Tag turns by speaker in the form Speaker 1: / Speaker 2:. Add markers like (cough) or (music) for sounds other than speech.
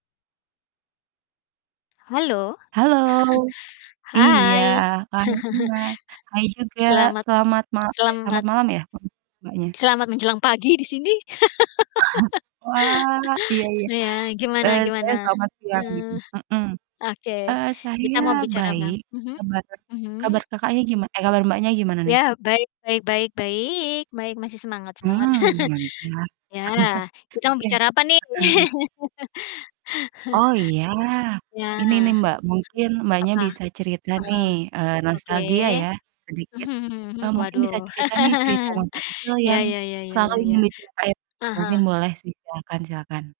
Speaker 1: Halo.
Speaker 2: Halo,
Speaker 1: (chuckles)
Speaker 2: iya.
Speaker 1: Hai.
Speaker 2: Pagi
Speaker 1: (chuckles)
Speaker 2: juga, hai juga,
Speaker 1: Selamat
Speaker 2: selamat mal eh, selamat
Speaker 1: selamat
Speaker 2: malam ya, mmm, Mbaknya?
Speaker 1: selamat menjelang pagi di sini.
Speaker 2: (chuckles) Wah, iya
Speaker 1: (laughs)
Speaker 2: iya,
Speaker 1: Iya, gimana
Speaker 2: eee, saya
Speaker 1: gimana?
Speaker 2: selamat siang di
Speaker 1: Eee,
Speaker 2: sini mhm,
Speaker 1: oke
Speaker 2: eee,
Speaker 1: kita
Speaker 2: saya
Speaker 1: mau bicara apa?
Speaker 2: baik.
Speaker 1: Mhm,
Speaker 2: Kabar kabar
Speaker 1: mhm.
Speaker 2: Kakaknya giman eh, kabar, Mbaknya, gimana nih?
Speaker 1: Ya, baik baik baik baik, baik, masih semangat semangat!
Speaker 2: Mmm,
Speaker 1: (laughs)
Speaker 2: mantap. (chuckles)
Speaker 1: Ya, kita mau
Speaker 2: Iya,
Speaker 1: bicara apa nih?
Speaker 2: heeh heeh. Oh iya.
Speaker 1: (laughs) Ya.
Speaker 2: Ini
Speaker 1: Mmm,
Speaker 2: nih, Mbak, mungkin, Mbaknya,
Speaker 1: apa?
Speaker 2: bisa cerita
Speaker 1: Ah
Speaker 2: nih,
Speaker 1: hah,
Speaker 2: eee,
Speaker 1: oke.
Speaker 2: nostalgia ya sedikit,
Speaker 1: Mhm mhm mhm,
Speaker 2: eee, mungkin bisa
Speaker 1: waduh.
Speaker 2: cerita, nih, cerita
Speaker 1: (laughs)
Speaker 2: masa kecil
Speaker 1: Ya
Speaker 2: yang
Speaker 1: ya ya ya
Speaker 2: selalu
Speaker 1: ya ya.
Speaker 2: ingin diceritain.
Speaker 1: Ah
Speaker 2: Mungkin
Speaker 1: hah.
Speaker 2: boleh sih. Silakan silakan.